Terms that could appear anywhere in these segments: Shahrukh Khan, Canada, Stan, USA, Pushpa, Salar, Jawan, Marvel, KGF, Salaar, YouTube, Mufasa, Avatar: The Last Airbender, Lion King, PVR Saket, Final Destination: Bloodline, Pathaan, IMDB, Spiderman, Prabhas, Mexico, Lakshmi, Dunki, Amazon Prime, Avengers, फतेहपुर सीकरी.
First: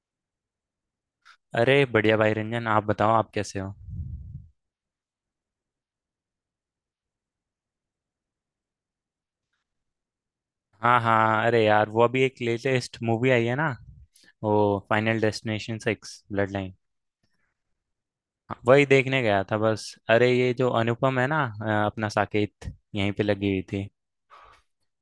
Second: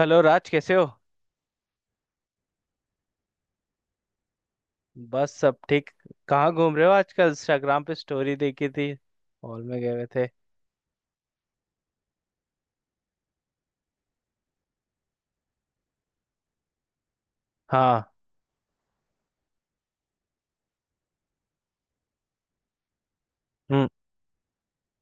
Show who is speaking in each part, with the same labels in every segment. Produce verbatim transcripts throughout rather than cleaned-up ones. Speaker 1: Hello Raj, कैसे हो?
Speaker 2: अरे बढ़िया भाई रंजन। आप बताओ, आप कैसे हो?
Speaker 1: बस, सब ठीक। कहाँ घूम रहे हो आजकल? इंस्टाग्राम पे स्टोरी देखी थी। हॉल में गए हुए थे?
Speaker 2: हाँ हाँ, अरे यार वो अभी एक लेटेस्ट मूवी आई है ना, वो Final Destination six Bloodline.
Speaker 1: हाँ।
Speaker 2: वही देखने गया था बस। अरे ये जो अनुपम है ना, अ, अपना साकेत यहीं पे लगी हुई थी।
Speaker 1: हम्म।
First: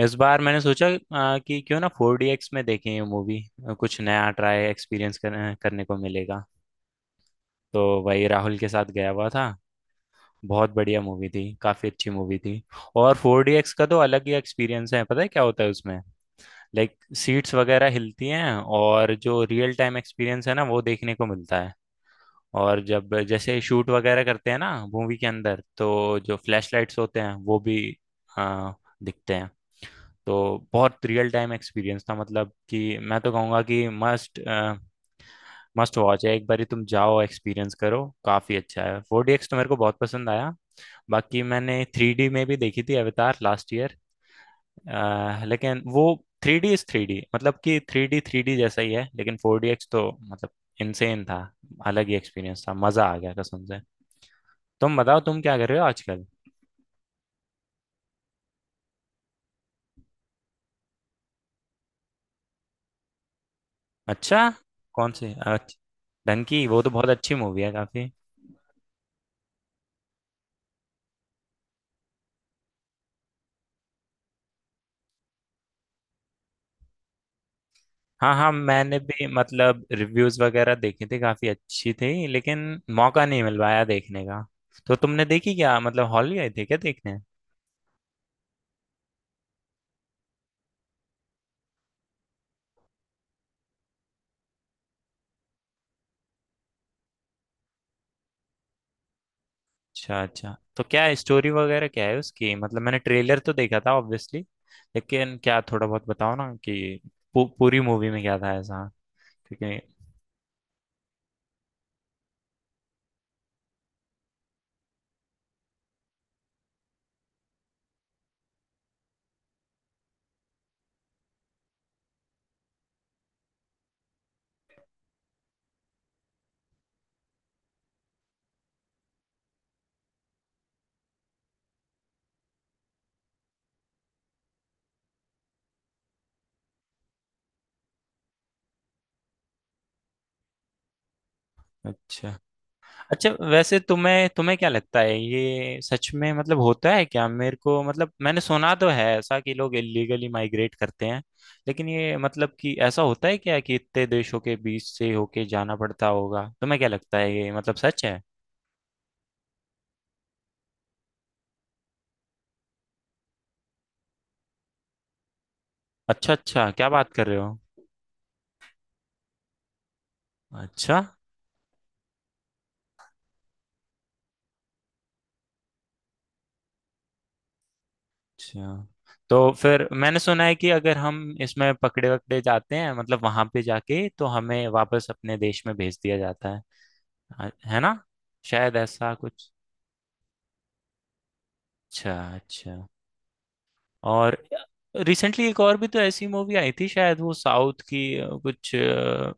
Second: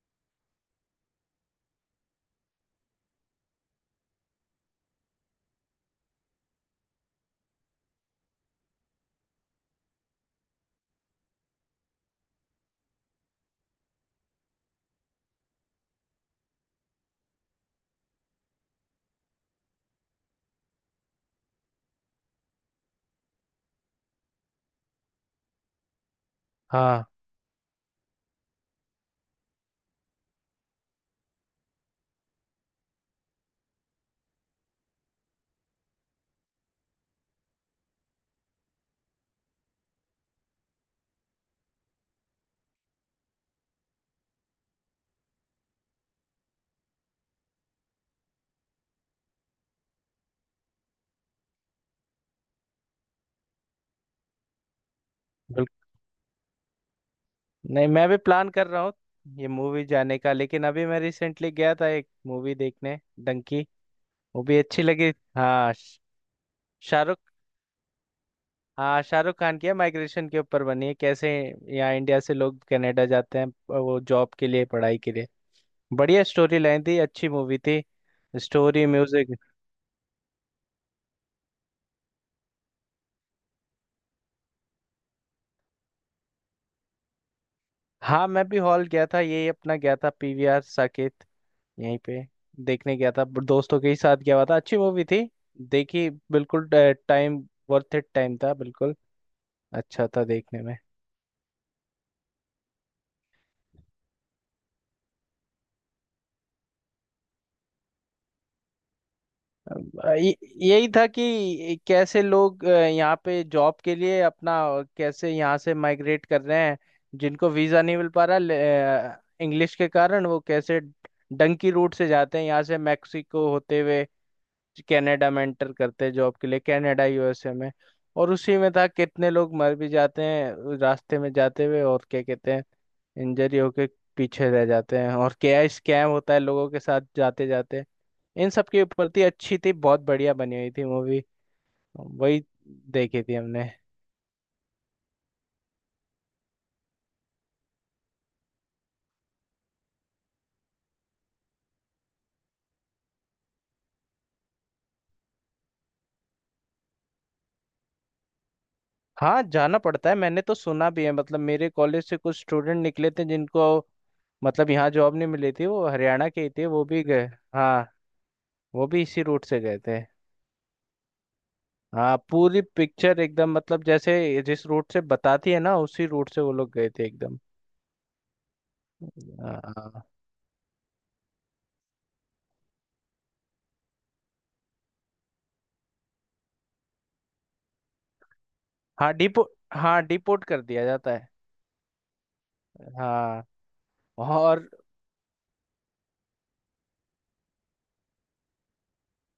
Speaker 2: इस बार मैंने सोचा अ, कि क्यों ना फोर डी एक्स में देखें ये मूवी। कुछ नया ट्राई एक्सपीरियंस कर, करने को मिलेगा। तो वही राहुल के साथ गया हुआ था। बहुत बढ़िया मूवी थी, काफ़ी अच्छी मूवी थी। और फोर डी एक्स का तो अलग ही एक्सपीरियंस है। पता है क्या होता है उसमें? लाइक सीट्स वगैरह हिलती हैं। और जो रियल टाइम एक्सपीरियंस है ना, वो देखने को मिलता है। और जब जैसे शूट वगैरह करते हैं ना मूवी के अंदर, तो जो फ्लैश लाइट्स
Speaker 1: हाँ,
Speaker 2: होते हैं वो भी आ, दिखते हैं। तो बहुत रियल टाइम एक्सपीरियंस था, मतलब कि मैं तो कहूँगा कि मस्ट मस्ट वॉच है। एक बार तुम जाओ, एक्सपीरियंस करो, काफ़ी अच्छा है फोर डी एक्स, तो मेरे को बहुत पसंद आया। बाकी मैंने थ्री डी में भी देखी थी अवतार लास्ट ईयर। अह, लेकिन वो three D is three D, मतलब कि थ्री डी थ्री डी जैसा ही है, लेकिन फोर डी एक्स तो मतलब इनसेन था। अलग ही एक्सपीरियंस था, मजा आ गया कसम से। तुम बताओ, तुम क्या कर रहे हो
Speaker 1: बिल्कुल।
Speaker 2: आजकल?
Speaker 1: नहीं, मैं भी प्लान कर रहा हूँ ये मूवी जाने का, लेकिन अभी मैं रिसेंटली गया था एक मूवी देखने। डंकी।
Speaker 2: अच्छा।
Speaker 1: वो भी अच्छी लगी।
Speaker 2: कौन सी
Speaker 1: हाँ,
Speaker 2: अच्छ-
Speaker 1: श-
Speaker 2: डंकी? वो तो बहुत
Speaker 1: शाहरुख।
Speaker 2: अच्छी मूवी है काफी।
Speaker 1: हाँ, शाहरुख खान की है, माइग्रेशन के ऊपर बनी है कैसे यहाँ इंडिया से लोग कनाडा जाते हैं, अ, वो जॉब के लिए, पढ़ाई के लिए। बढ़िया स्टोरी लाइन थी, अच्छी मूवी थी।
Speaker 2: हाँ हाँ,
Speaker 1: स्टोरी,
Speaker 2: मैंने भी
Speaker 1: म्यूजिक।
Speaker 2: मतलब रिव्यूज वगैरह देखे थे, काफी अच्छी थी, लेकिन मौका नहीं मिल पाया देखने का। तो तुमने देखी क्या? मतलब हॉल गए थे क्या देखने?
Speaker 1: हाँ, मैं भी हॉल गया था, यही अपना गया था पीवीआर साकेत, यहीं पे देखने गया था, ब- दोस्तों के ही साथ गया हुआ था, अच्छी मूवी थी, देखी बिल्कुल। टाइम वर्थ इट टाइम था, बिल्कुल अच्छा
Speaker 2: अच्छा
Speaker 1: था
Speaker 2: अच्छा,
Speaker 1: देखने में।
Speaker 2: तो क्या है स्टोरी वगैरह क्या है उसकी? मतलब मैंने ट्रेलर तो देखा था ऑब्वियसली। लेकिन क्या थोड़ा बहुत बताओ ना, कि पू, पूरी मूवी में क्या था ऐसा, क्योंकि।
Speaker 1: अब अ, ये- यही था कि कैसे लोग अ, यहाँ पे जॉब के लिए अपना, अ, कैसे यहाँ से माइग्रेट कर रहे हैं, जिनको वीज़ा नहीं मिल पा रहा इंग्लिश के कारण, वो कैसे डंकी रूट से जाते हैं यहाँ से मैक्सिको होते हुए कनाडा में एंटर करते हैं जॉब के लिए, कनाडा, यूएसए में। और उसी में था कितने लोग मर भी जाते हैं रास्ते में जाते हुए, और क्या कहते हैं, इंजरी होके पीछे रह जाते हैं, और क्या स्कैम होता है लोगों के साथ जाते जाते, इन सब के ऊपर थी। अच्छी थी, बहुत बढ़िया बनी हुई थी मूवी।
Speaker 2: अच्छा
Speaker 1: वही देखी
Speaker 2: अच्छा।
Speaker 1: थी हमने।
Speaker 2: वैसे तुम्हें तुम्हें क्या लगता है, ये सच में मतलब होता है क्या? मेरे को मतलब मैंने सुना तो है ऐसा, कि लोग इलीगली माइग्रेट करते हैं। लेकिन ये मतलब कि ऐसा होता है क्या, कि इतने देशों के बीच से होके जाना पड़ता होगा? तुम्हें क्या लगता है, ये मतलब सच है?
Speaker 1: हाँ, जाना पड़ता है, मैंने तो सुना भी है। मतलब मेरे कॉलेज से कुछ स्टूडेंट निकले थे जिनको मतलब यहाँ जॉब नहीं मिली थी, वो हरियाणा
Speaker 2: अच्छा
Speaker 1: के ही थे,
Speaker 2: अच्छा,
Speaker 1: वो
Speaker 2: क्या
Speaker 1: भी
Speaker 2: बात कर
Speaker 1: गए।
Speaker 2: रहे हो।
Speaker 1: हाँ, वो भी इसी रूट से गए थे।
Speaker 2: अच्छा
Speaker 1: हाँ, पूरी पिक्चर एकदम, मतलब जैसे जिस रूट से बताती है ना उसी रूट से वो लोग गए थे एकदम।
Speaker 2: अच्छा। तो फिर
Speaker 1: हाँ
Speaker 2: मैंने सुना है कि अगर हम इसमें पकड़े वकड़े जाते हैं, मतलब वहां पे जाके, तो हमें वापस अपने देश में भेज दिया जाता है, आ- है ना? शायद
Speaker 1: हाँ,
Speaker 2: ऐसा
Speaker 1: डिपो
Speaker 2: कुछ।
Speaker 1: हाँ, डिपोर्ट कर दिया जाता है।
Speaker 2: अच्छा अच्छा।
Speaker 1: हाँ।
Speaker 2: और
Speaker 1: और।
Speaker 2: रिसेंटली एक और भी तो ऐसी मूवी आई थी, शायद वो साउथ की अ, कुछ अ,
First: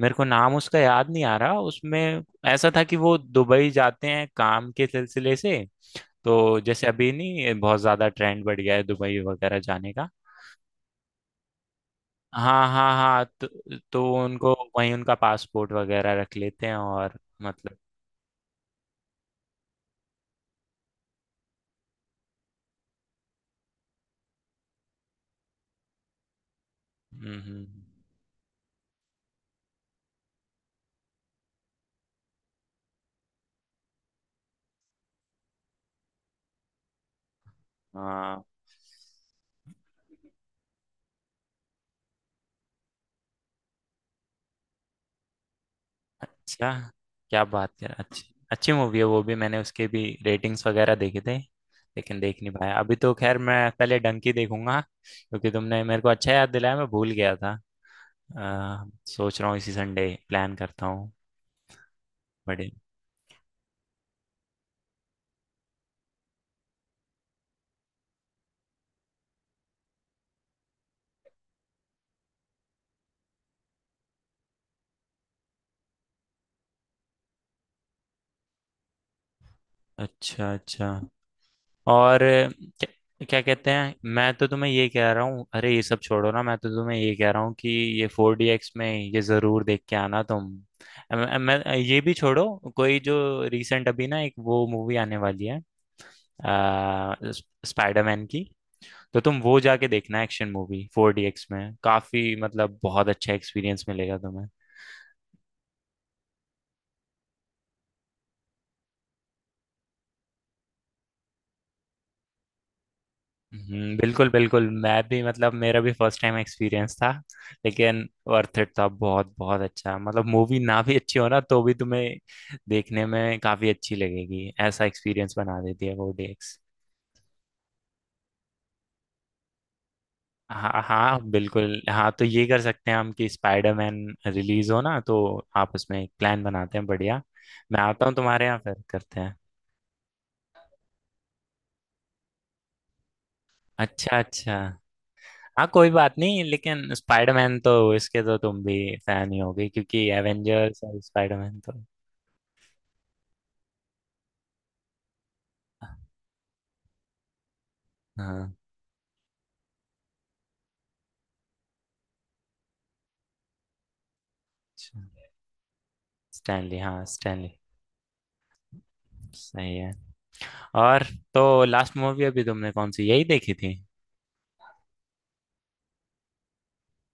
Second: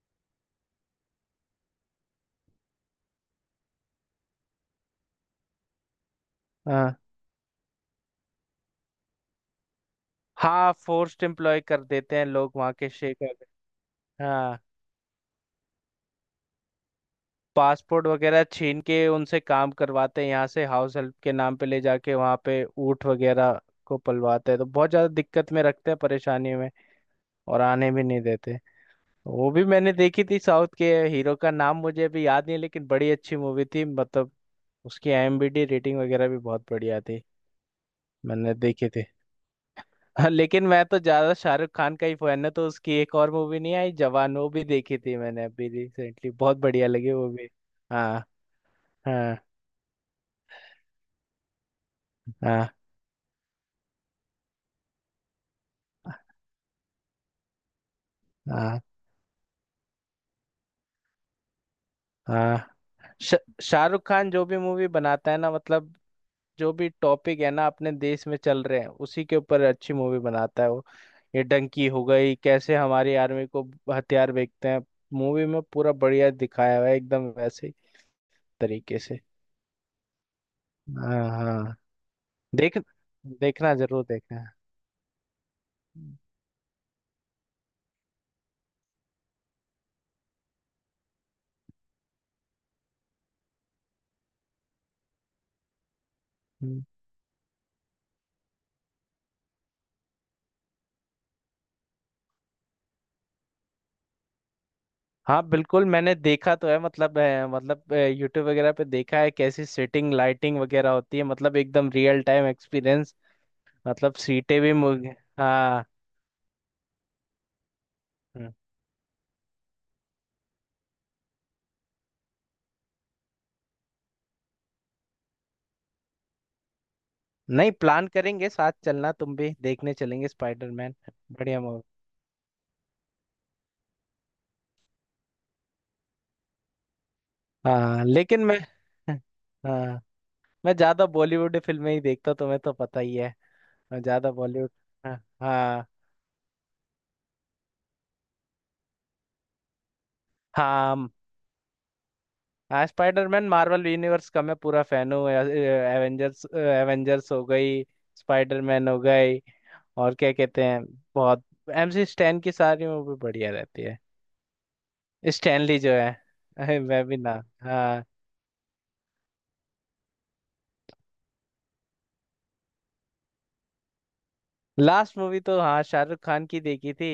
Speaker 2: मेरे को नाम उसका याद नहीं आ रहा। उसमें ऐसा था कि वो दुबई जाते हैं काम के सिलसिले से। तो जैसे
Speaker 1: हाँ
Speaker 2: अभी नहीं, बहुत ज्यादा ट्रेंड बढ़ गया है दुबई वगैरह जाने का।
Speaker 1: हाँ, फोर्स्ड एम्प्लॉय कर देते हैं लोग,
Speaker 2: हाँ
Speaker 1: वहाँ के
Speaker 2: हाँ
Speaker 1: शेख
Speaker 2: हाँ, तो,
Speaker 1: अगर।
Speaker 2: तो उनको
Speaker 1: हाँ,
Speaker 2: वहीं उनका पासपोर्ट वगैरह रख लेते हैं, और मतलब।
Speaker 1: पासपोर्ट वगैरह छीन के उनसे काम करवाते हैं, यहाँ से हाउस हेल्प के नाम पे ले जाके वहाँ पे ऊँट वगैरह को पलवाते हैं, तो बहुत ज़्यादा दिक्कत में रखते हैं, परेशानी में।
Speaker 2: हम्म
Speaker 1: और
Speaker 2: हम्म, हम्म।
Speaker 1: आने भी नहीं देते। वो भी मैंने देखी थी, साउथ के। हीरो का नाम मुझे अभी याद नहीं है लेकिन बड़ी अच्छी मूवी थी, मतलब उसकी आईएमबी रेटिंग वगैरह भी बहुत बढ़िया थी।
Speaker 2: हाँ।
Speaker 1: मैंने देखी थी। हाँ, लेकिन मैं तो ज्यादा शाहरुख खान का ही फैन है, तो उसकी एक और मूवी नहीं आई जवान, वो भी देखी थी मैंने अभी रिसेंटली, बहुत
Speaker 2: अच्छा,
Speaker 1: बढ़िया लगी वो
Speaker 2: क्या
Speaker 1: भी।
Speaker 2: बात कर।
Speaker 1: हाँ,
Speaker 2: अच्छी। अच्छी मूवी है वो भी,
Speaker 1: हाँ,
Speaker 2: मैंने उसके भी रेटिंग्स वगैरह देखे थे। लेकिन देख नहीं
Speaker 1: हाँ,
Speaker 2: पाया अभी, तो खैर मैं पहले डंकी देखूंगा। क्योंकि तुमने मेरे को अच्छा याद दिलाया, मैं भूल गया था।
Speaker 1: हाँ,
Speaker 2: आ, सोच रहा हूँ इसी संडे प्लान करता हूँ।
Speaker 1: हाँ,
Speaker 2: बड़े।
Speaker 1: श- शाहरुख खान जो भी मूवी बनाता है ना, मतलब जो भी टॉपिक है ना अपने देश में चल रहे हैं, उसी के ऊपर अच्छी मूवी बनाता है वो। ये डंकी हो गई, कैसे हमारी आर्मी को हथियार बेचते हैं, मूवी में पूरा बढ़िया दिखाया हुआ है, एकदम वैसे ही तरीके से।
Speaker 2: अच्छा अच्छा।
Speaker 1: हाँ हाँ।
Speaker 2: और
Speaker 1: देख
Speaker 2: क्या, क्या कहते
Speaker 1: देखना,
Speaker 2: हैं,
Speaker 1: जरूर
Speaker 2: मैं
Speaker 1: देखना।
Speaker 2: तो तुम्हें ये कह रहा हूँ, अरे ये सब छोड़ो ना। मैं तो तुम्हें ये कह रहा हूँ कि ये फोर डी एक्स में ये जरूर देख के आना तुम। अम- अम- मैं ये भी छोड़ो, कोई जो रिसेंट अभी ना एक वो मूवी आने वाली है,
Speaker 1: हम्म।
Speaker 2: आ, स्प- स्पाइडरमैन की। तो तुम वो जाके देखना, action movie four D X में काफी मतलब बहुत अच्छा एक्सपीरियंस मिलेगा तुम्हें।
Speaker 1: हाँ, बिल्कुल, मैंने देखा तो है, मतलब, अ, मतलब यूट्यूब वगैरह पे देखा है कैसी सेटिंग, लाइटिंग वगैरह होती है, मतलब एकदम रियल टाइम एक्सपीरियंस।
Speaker 2: हम्म,
Speaker 1: मतलब
Speaker 2: बिल्कुल
Speaker 1: सीटें
Speaker 2: बिल्कुल,
Speaker 1: भी मु-
Speaker 2: मैं भी मतलब मेरा
Speaker 1: हाँ।
Speaker 2: भी फर्स्ट टाइम एक्सपीरियंस था। लेकिन वर्थ इट था, बहुत बहुत अच्छा। मतलब मूवी ना भी अच्छी हो ना, तो भी तुम्हें देखने में काफी अच्छी लगेगी, ऐसा एक्सपीरियंस बना देती है वो D X।
Speaker 1: नहीं, प्लान करेंगे, साथ चलना, तुम भी देखने चलेंगे
Speaker 2: हाँ
Speaker 1: स्पाइडरमैन,
Speaker 2: हाँ
Speaker 1: बढ़िया
Speaker 2: बिल्कुल
Speaker 1: मूवी।
Speaker 2: हाँ, तो ये कर सकते हैं हम कि स्पाइडरमैन रिलीज हो ना, तो आप उसमें एक प्लान बनाते हैं, बढ़िया। मैं
Speaker 1: हाँ,
Speaker 2: आता हूँ
Speaker 1: लेकिन
Speaker 2: तुम्हारे यहाँ,
Speaker 1: मैं
Speaker 2: फिर करते हैं।
Speaker 1: हाँ, मैं ज्यादा बॉलीवुड फिल्में ही देखता हूँ, तुम्हें तो पता ही है। मैं
Speaker 2: अच्छा
Speaker 1: ज्यादा
Speaker 2: अच्छा।
Speaker 1: बॉलीवुड। हाँ
Speaker 2: हाँ
Speaker 1: हाँ
Speaker 2: कोई बात नहीं, लेकिन स्पाइडरमैन तो, इसके तो तुम भी फैन ही होगे क्योंकि एवेंजर्स और
Speaker 1: हाँ।
Speaker 2: स्पाइडरमैन तो।
Speaker 1: हाँ, स्पाइडरमैन, मार्वल यूनिवर्स का मैं पूरा फैन हूँ। एवेंजर्स एवेंजर्स हो गई,
Speaker 2: हाँ।
Speaker 1: स्पाइडरमैन हो गई, और क्या कहते हैं, बहुत। एमसी स्टैन की सारी मूवी बढ़िया रहती है।
Speaker 2: अच्छा।
Speaker 1: स्टैनली जो है।
Speaker 2: स्टैनली,
Speaker 1: अरे,
Speaker 2: हाँ
Speaker 1: मैं भी ना।
Speaker 2: स्टैनली।
Speaker 1: हाँ।
Speaker 2: सही है। और तो लास्ट मूवी अभी तुमने कौन सी यही देखी थी?
Speaker 1: लास्ट मूवी तो हाँ, शाहरुख खान की देखी थी।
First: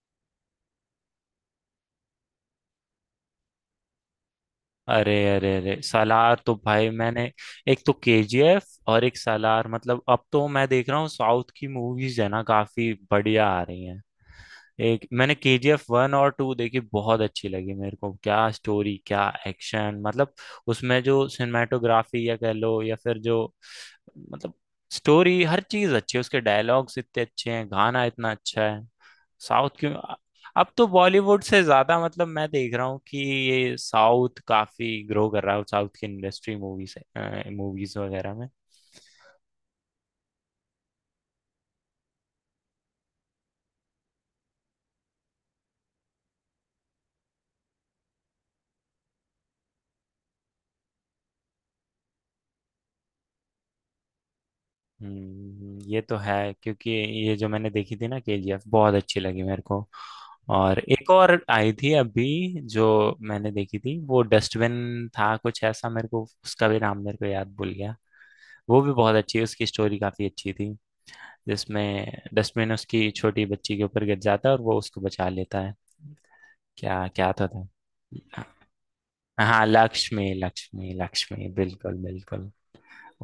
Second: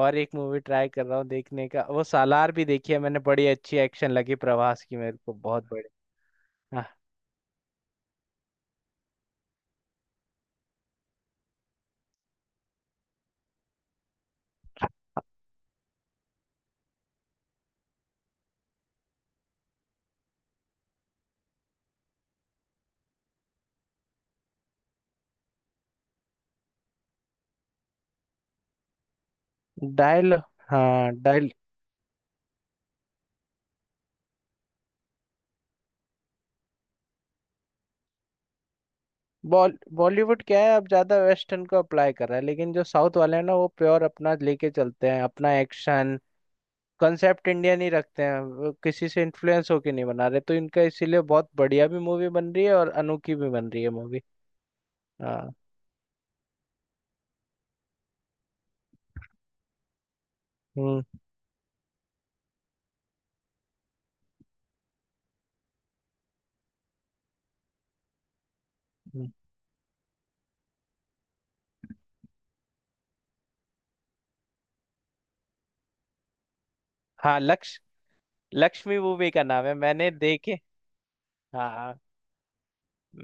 Speaker 1: और एक मूवी ट्राई कर रहा हूँ देखने का, वो सालार भी देखी है मैंने, बड़ी अच्छी एक्शन लगी, प्रभास की,
Speaker 2: अरे
Speaker 1: मेरे को
Speaker 2: अरे
Speaker 1: बहुत
Speaker 2: अरे,
Speaker 1: बड़ी।
Speaker 2: सालार तो
Speaker 1: हाँ,
Speaker 2: भाई मैंने, एक तो केजीएफ और एक सालार, मतलब अब तो मैं देख रहा हूँ साउथ की मूवीज है ना, काफी बढ़िया आ रही हैं। एक मैंने के जी एफ वन और टू देखी, बहुत अच्छी लगी मेरे को। क्या स्टोरी, क्या एक्शन, मतलब उसमें जो सिनेमाटोग्राफी या कह लो, या फिर जो मतलब स्टोरी, हर चीज अच्छी है। उसके डायलॉग्स इतने अच्छे हैं, गाना इतना अच्छा है। साउथ क्यों,
Speaker 1: डायल
Speaker 2: अब तो
Speaker 1: हाँ,
Speaker 2: बॉलीवुड
Speaker 1: डायल
Speaker 2: से ज्यादा मतलब मैं देख रहा हूँ कि ये साउथ काफी ग्रो कर रहा है, साउथ की इंडस्ट्री मूवी से मूवीज वगैरह में।
Speaker 1: बॉल बॉलीवुड क्या है, अब ज्यादा वेस्टर्न को अप्लाई कर रहा है, लेकिन जो साउथ वाले हैं ना, वो प्योर अपना लेके चलते हैं, अपना एक्शन कंसेप्ट इंडियन ही रखते हैं, वो किसी से इन्फ्लुएंस होके नहीं बना रहे, तो इनका इसीलिए बहुत बढ़िया भी मूवी बन रही है, और अनोखी भी बन रही है मूवी। हाँ।
Speaker 2: हम्म, ये तो है क्योंकि ये जो मैंने देखी थी ना केजीएफ, बहुत अच्छी लगी मेरे को। और
Speaker 1: हम्म
Speaker 2: एक और आई थी अभी, जो मैंने देखी थी, वो डस्टबिन था कुछ ऐसा, मेरे को उसका भी नाम, मेरे को याद भूल गया। वो भी बहुत
Speaker 1: हम्म।
Speaker 2: अच्छी, उसकी स्टोरी काफी अच्छी थी। जिसमें डस्टबिन उसकी छोटी बच्ची के ऊपर गिर जाता है और वो उसको बचा लेता है। क्या क्या
Speaker 1: हाँ,
Speaker 2: तो था।
Speaker 1: लक्ष्य लक्ष्मी मूवी का
Speaker 2: हाँ
Speaker 1: नाम है, मैंने
Speaker 2: लक्ष्मी,
Speaker 1: देखे।
Speaker 2: लक्ष्मी लक्ष्मी, बिल्कुल
Speaker 1: हाँ,
Speaker 2: बिल्कुल।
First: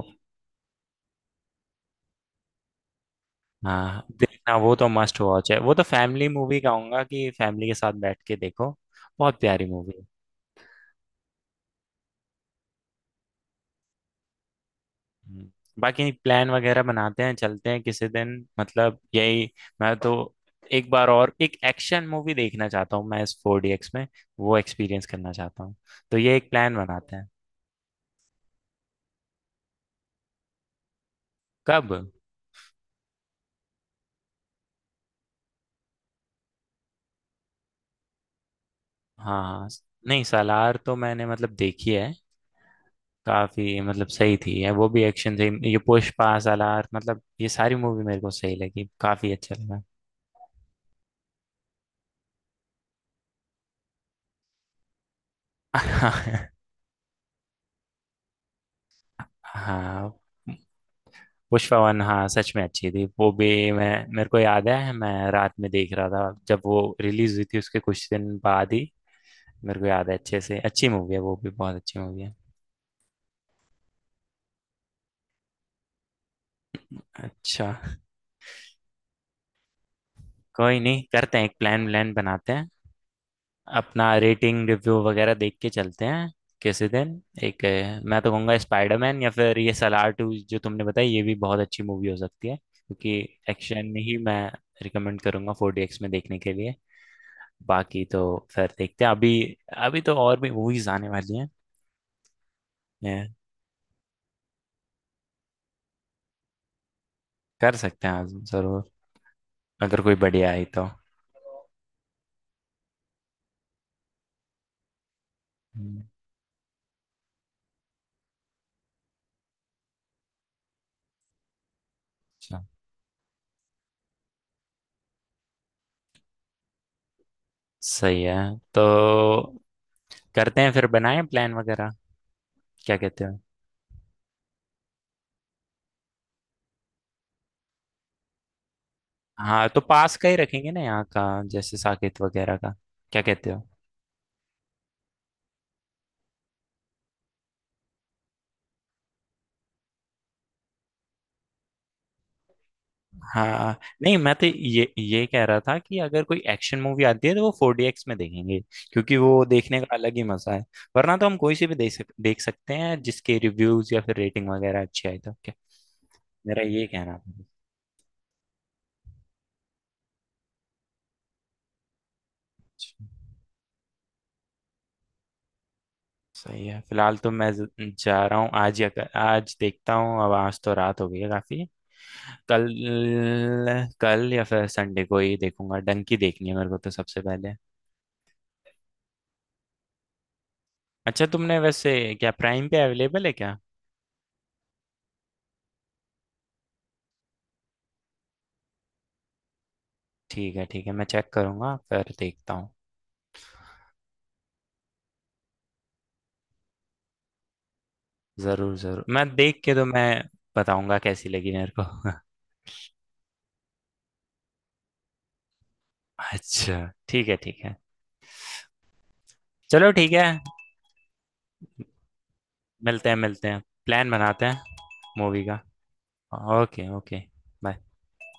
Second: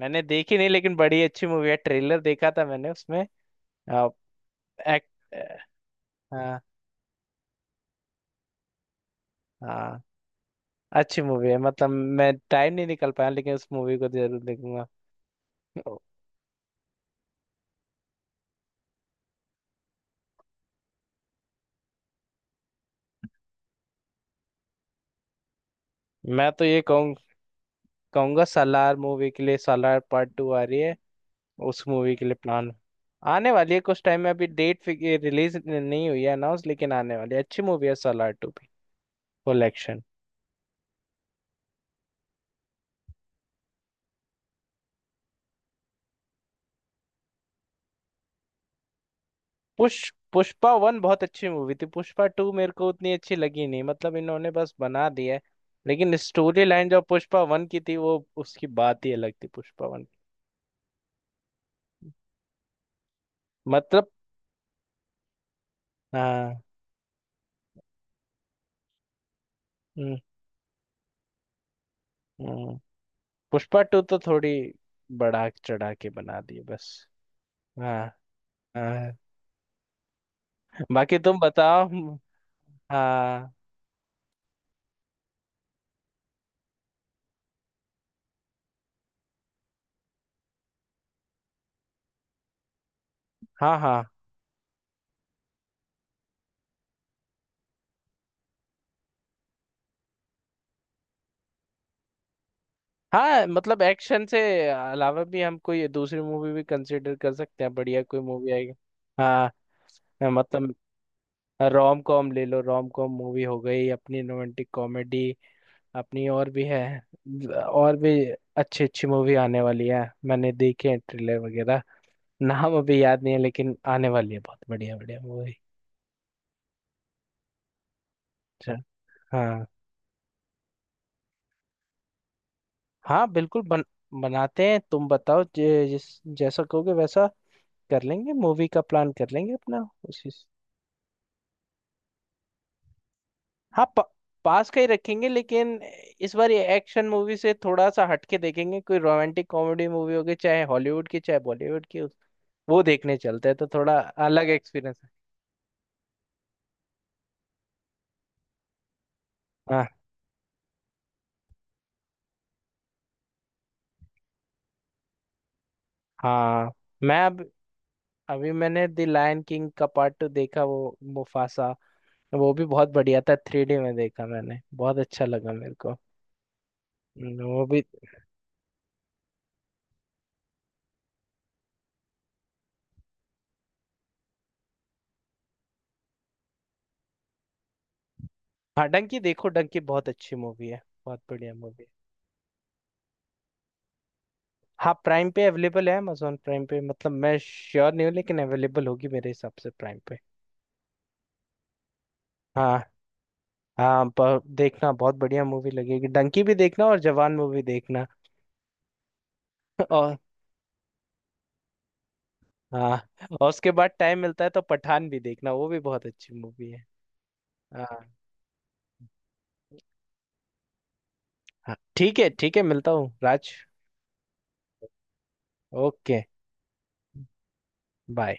Speaker 1: मैंने देखी नहीं, लेकिन बड़ी अच्छी मूवी है, ट्रेलर देखा था मैंने उसमें।
Speaker 2: हाँ
Speaker 1: आ,
Speaker 2: देखना, वो तो
Speaker 1: एक्ट
Speaker 2: मस्ट वॉच है। वो तो फैमिली मूवी
Speaker 1: हाँ
Speaker 2: कहूंगा, कि फैमिली के साथ बैठ के देखो। बहुत प्यारी मूवी
Speaker 1: हाँ।
Speaker 2: है।
Speaker 1: अच्छी मूवी है, मतलब मैं टाइम नहीं निकल पाया, लेकिन उस मूवी को जरूर देखूंगा।
Speaker 2: हम्म।
Speaker 1: ओ,
Speaker 2: बाकी प्लान वगैरह बनाते हैं, चलते हैं किसी दिन, मतलब यही। मैं तो एक बार और एक एक्शन मूवी देखना चाहता हूँ, मैं इस फोर डी एक्स में वो एक्सपीरियंस करना चाहता हूँ। तो ये एक
Speaker 1: मैं तो
Speaker 2: प्लान
Speaker 1: ये कहूँ
Speaker 2: बनाते हैं।
Speaker 1: कहूंगा, सालार मूवी के लिए, सालार पार्ट टू आ रही है, उस
Speaker 2: कब?
Speaker 1: मूवी के लिए प्लान। आने वाली है कुछ टाइम में, अभी डेट रिलीज नहीं हुई है अनाउंस, लेकिन आने वाली है, अच्छी मूवी है सालार टू भी।
Speaker 2: हाँ
Speaker 1: फुल
Speaker 2: हाँ।
Speaker 1: एक्शन।
Speaker 2: नहीं सालार तो मैंने मतलब देखी है, काफी मतलब सही थी है, वो भी एक्शन थी ये पुष्पा सालार, मतलब ये सारी मूवी मेरे को सही लगी, काफी अच्छा लगा।
Speaker 1: पुष पुष्पा वन बहुत अच्छी मूवी थी, पुष्पा टू मेरे को उतनी अच्छी लगी नहीं, मतलब इन्होंने बस बना दिया है। लेकिन स्टोरी लाइन जो पुष्पा वन की थी, वो उसकी बात ही
Speaker 2: हाँ
Speaker 1: अलग थी, पुष्पा वन,
Speaker 2: हाँ, पुष्पा वन हाँ सच में अच्छी थी वो भी। मैं,
Speaker 1: मतलब।
Speaker 2: मेरे को याद है मैं रात में देख रहा था जब
Speaker 1: हाँ।
Speaker 2: वो रिलीज हुई थी, उसके कुछ दिन बाद ही। मेरे को याद है
Speaker 1: हम्म,
Speaker 2: अच्छे से, अच्छी मूवी है वो भी, बहुत अच्छी मूवी है।
Speaker 1: हम्म। पुष्पा टू तो थोड़ी बढ़ा चढ़ा के बना दिए बस।
Speaker 2: अच्छा।
Speaker 1: हाँ हाँ।
Speaker 2: कोई नहीं,
Speaker 1: बाकी
Speaker 2: करते
Speaker 1: तुम
Speaker 2: हैं एक प्लान
Speaker 1: बताओ।
Speaker 2: व्लान
Speaker 1: हम्म,
Speaker 2: बनाते हैं।
Speaker 1: हाँ
Speaker 2: अपना रेटिंग रिव्यू वगैरह देख के चलते हैं किसी दिन। एक अ, मैं तो कहूँगा स्पाइडरमैन या फिर ये सलार टू जो तुमने बताई, ये भी बहुत अच्छी मूवी हो सकती है, क्योंकि
Speaker 1: हाँ
Speaker 2: एक्शन
Speaker 1: हाँ।
Speaker 2: ही मैं रिकमेंड करूँगा फोर डी एक्स में देखने के लिए। बाकी तो फिर देखते हैं। अभी अभी तो और भी मूवीज आने वाली हैं, ये
Speaker 1: हाँ, मतलब एक्शन से अलावा भी हम कोई दूसरी मूवी भी कंसिडर कर सकते हैं,
Speaker 2: कर
Speaker 1: बढ़िया
Speaker 2: सकते हैं
Speaker 1: कोई
Speaker 2: आज
Speaker 1: मूवी आएगी।
Speaker 2: जरूर,
Speaker 1: हाँ,
Speaker 2: अगर कोई बढ़िया आई
Speaker 1: मतलब
Speaker 2: तो।
Speaker 1: रोम कॉम ले लो, रोम कॉम मूवी हो गई अपनी, रोमांटिक कॉमेडी
Speaker 2: हम्म,
Speaker 1: अपनी, और भी है, और भी अच्छी अच्छी मूवी आने वाली है, मैंने देखे हैं ट्रेलर वगैरह।
Speaker 2: अच्छा।
Speaker 1: नाम अभी याद नहीं है, लेकिन आने वाली है, बहुत बढ़िया बढ़िया मूवी।
Speaker 2: सही है,
Speaker 1: अच्छा।
Speaker 2: तो
Speaker 1: हाँ
Speaker 2: करते हैं फिर, बनाएं प्लान वगैरह। क्या कहते
Speaker 1: हाँ,
Speaker 2: हो?
Speaker 1: बिल्कुल, बन, बनाते हैं। तुम बताओ, जे- जिस जैसा कहोगे वैसा कर लेंगे, मूवी का प्लान कर लेंगे
Speaker 2: हाँ तो
Speaker 1: अपना
Speaker 2: पास का
Speaker 1: उसी।
Speaker 2: ही रखेंगे ना यहाँ का, जैसे साकेत वगैरह का, क्या कहते हो?
Speaker 1: हाँ, प, पास का ही रखेंगे, लेकिन इस बार ये एक्शन मूवी से थोड़ा सा हटके देखेंगे, कोई रोमांटिक कॉमेडी मूवी होगी, चाहे हॉलीवुड की चाहे बॉलीवुड की उस- वो, देखने चलते हैं तो
Speaker 2: हाँ
Speaker 1: थोड़ा
Speaker 2: नहीं, मैं तो
Speaker 1: अलग
Speaker 2: ये
Speaker 1: एक्सपीरियंस है।
Speaker 2: ये कह रहा था कि अगर कोई एक्शन मूवी आती है तो वो फोर डी एक्स में देखेंगे, क्योंकि वो देखने
Speaker 1: हाँ
Speaker 2: का अलग ही मजा है। वरना तो हम कोई सी भी देख सक, देख सकते हैं, जिसके रिव्यूज या फिर रेटिंग वगैरह अच्छी आई तो okay। मेरा
Speaker 1: हाँ।
Speaker 2: ये कहना
Speaker 1: मैं
Speaker 2: था।
Speaker 1: अब अभी मैंने द लायन किंग का पार्ट टू देखा, वो मुफासा, वो भी बहुत
Speaker 2: अच्छा,
Speaker 1: बढ़िया था, थ्री डी में देखा मैंने, बहुत अच्छा लगा मेरे को।
Speaker 2: सही है। फिलहाल तो
Speaker 1: हम्म,
Speaker 2: मैं ज-
Speaker 1: वो भी।
Speaker 2: जा रहा हूँ, आज या कल- आज देखता हूँ, अब आज तो रात हो गई है काफी। कल कल या फिर संडे को ही देखूंगा, डंकी देखनी है मेरे को तो सबसे पहले।
Speaker 1: हाँ, डंकी देखो, डंकी बहुत अच्छी मूवी है, बहुत
Speaker 2: अच्छा
Speaker 1: बढ़िया
Speaker 2: तुमने
Speaker 1: मूवी।
Speaker 2: वैसे, क्या प्राइम पे अवेलेबल है क्या?
Speaker 1: हाँ, प्राइम पे अवेलेबल है, अमेजोन प्राइम पे, मतलब मैं श्योर नहीं हूँ, लेकिन अवेलेबल होगी मेरे हिसाब से प्राइम पे।
Speaker 2: ठीक है ठीक है, मैं चेक करूंगा फिर देखता हूँ।
Speaker 1: हाँ हाँ, ब- देखना, बहुत बढ़िया मूवी लगेगी, डंकी भी देखना, और जवान मूवी देखना।
Speaker 2: जरूर जरूर, मैं देख के तो मैं
Speaker 1: और,
Speaker 2: बताऊंगा कैसी लगी मेरे को।
Speaker 1: हाँ, और उसके बाद टाइम मिलता है तो पठान भी देखना, वो भी बहुत अच्छी मूवी
Speaker 2: अच्छा
Speaker 1: है।
Speaker 2: ठीक है ठीक है।
Speaker 1: हाँ।
Speaker 2: चलो ठीक है,
Speaker 1: हाँ, ठीक है, ठीक है, मिलता
Speaker 2: मिलते
Speaker 1: हूँ
Speaker 2: हैं मिलते
Speaker 1: राज।
Speaker 2: हैं, प्लान बनाते हैं मूवी का।
Speaker 1: Okay.
Speaker 2: Okay okay. Bye.
Speaker 1: Bye.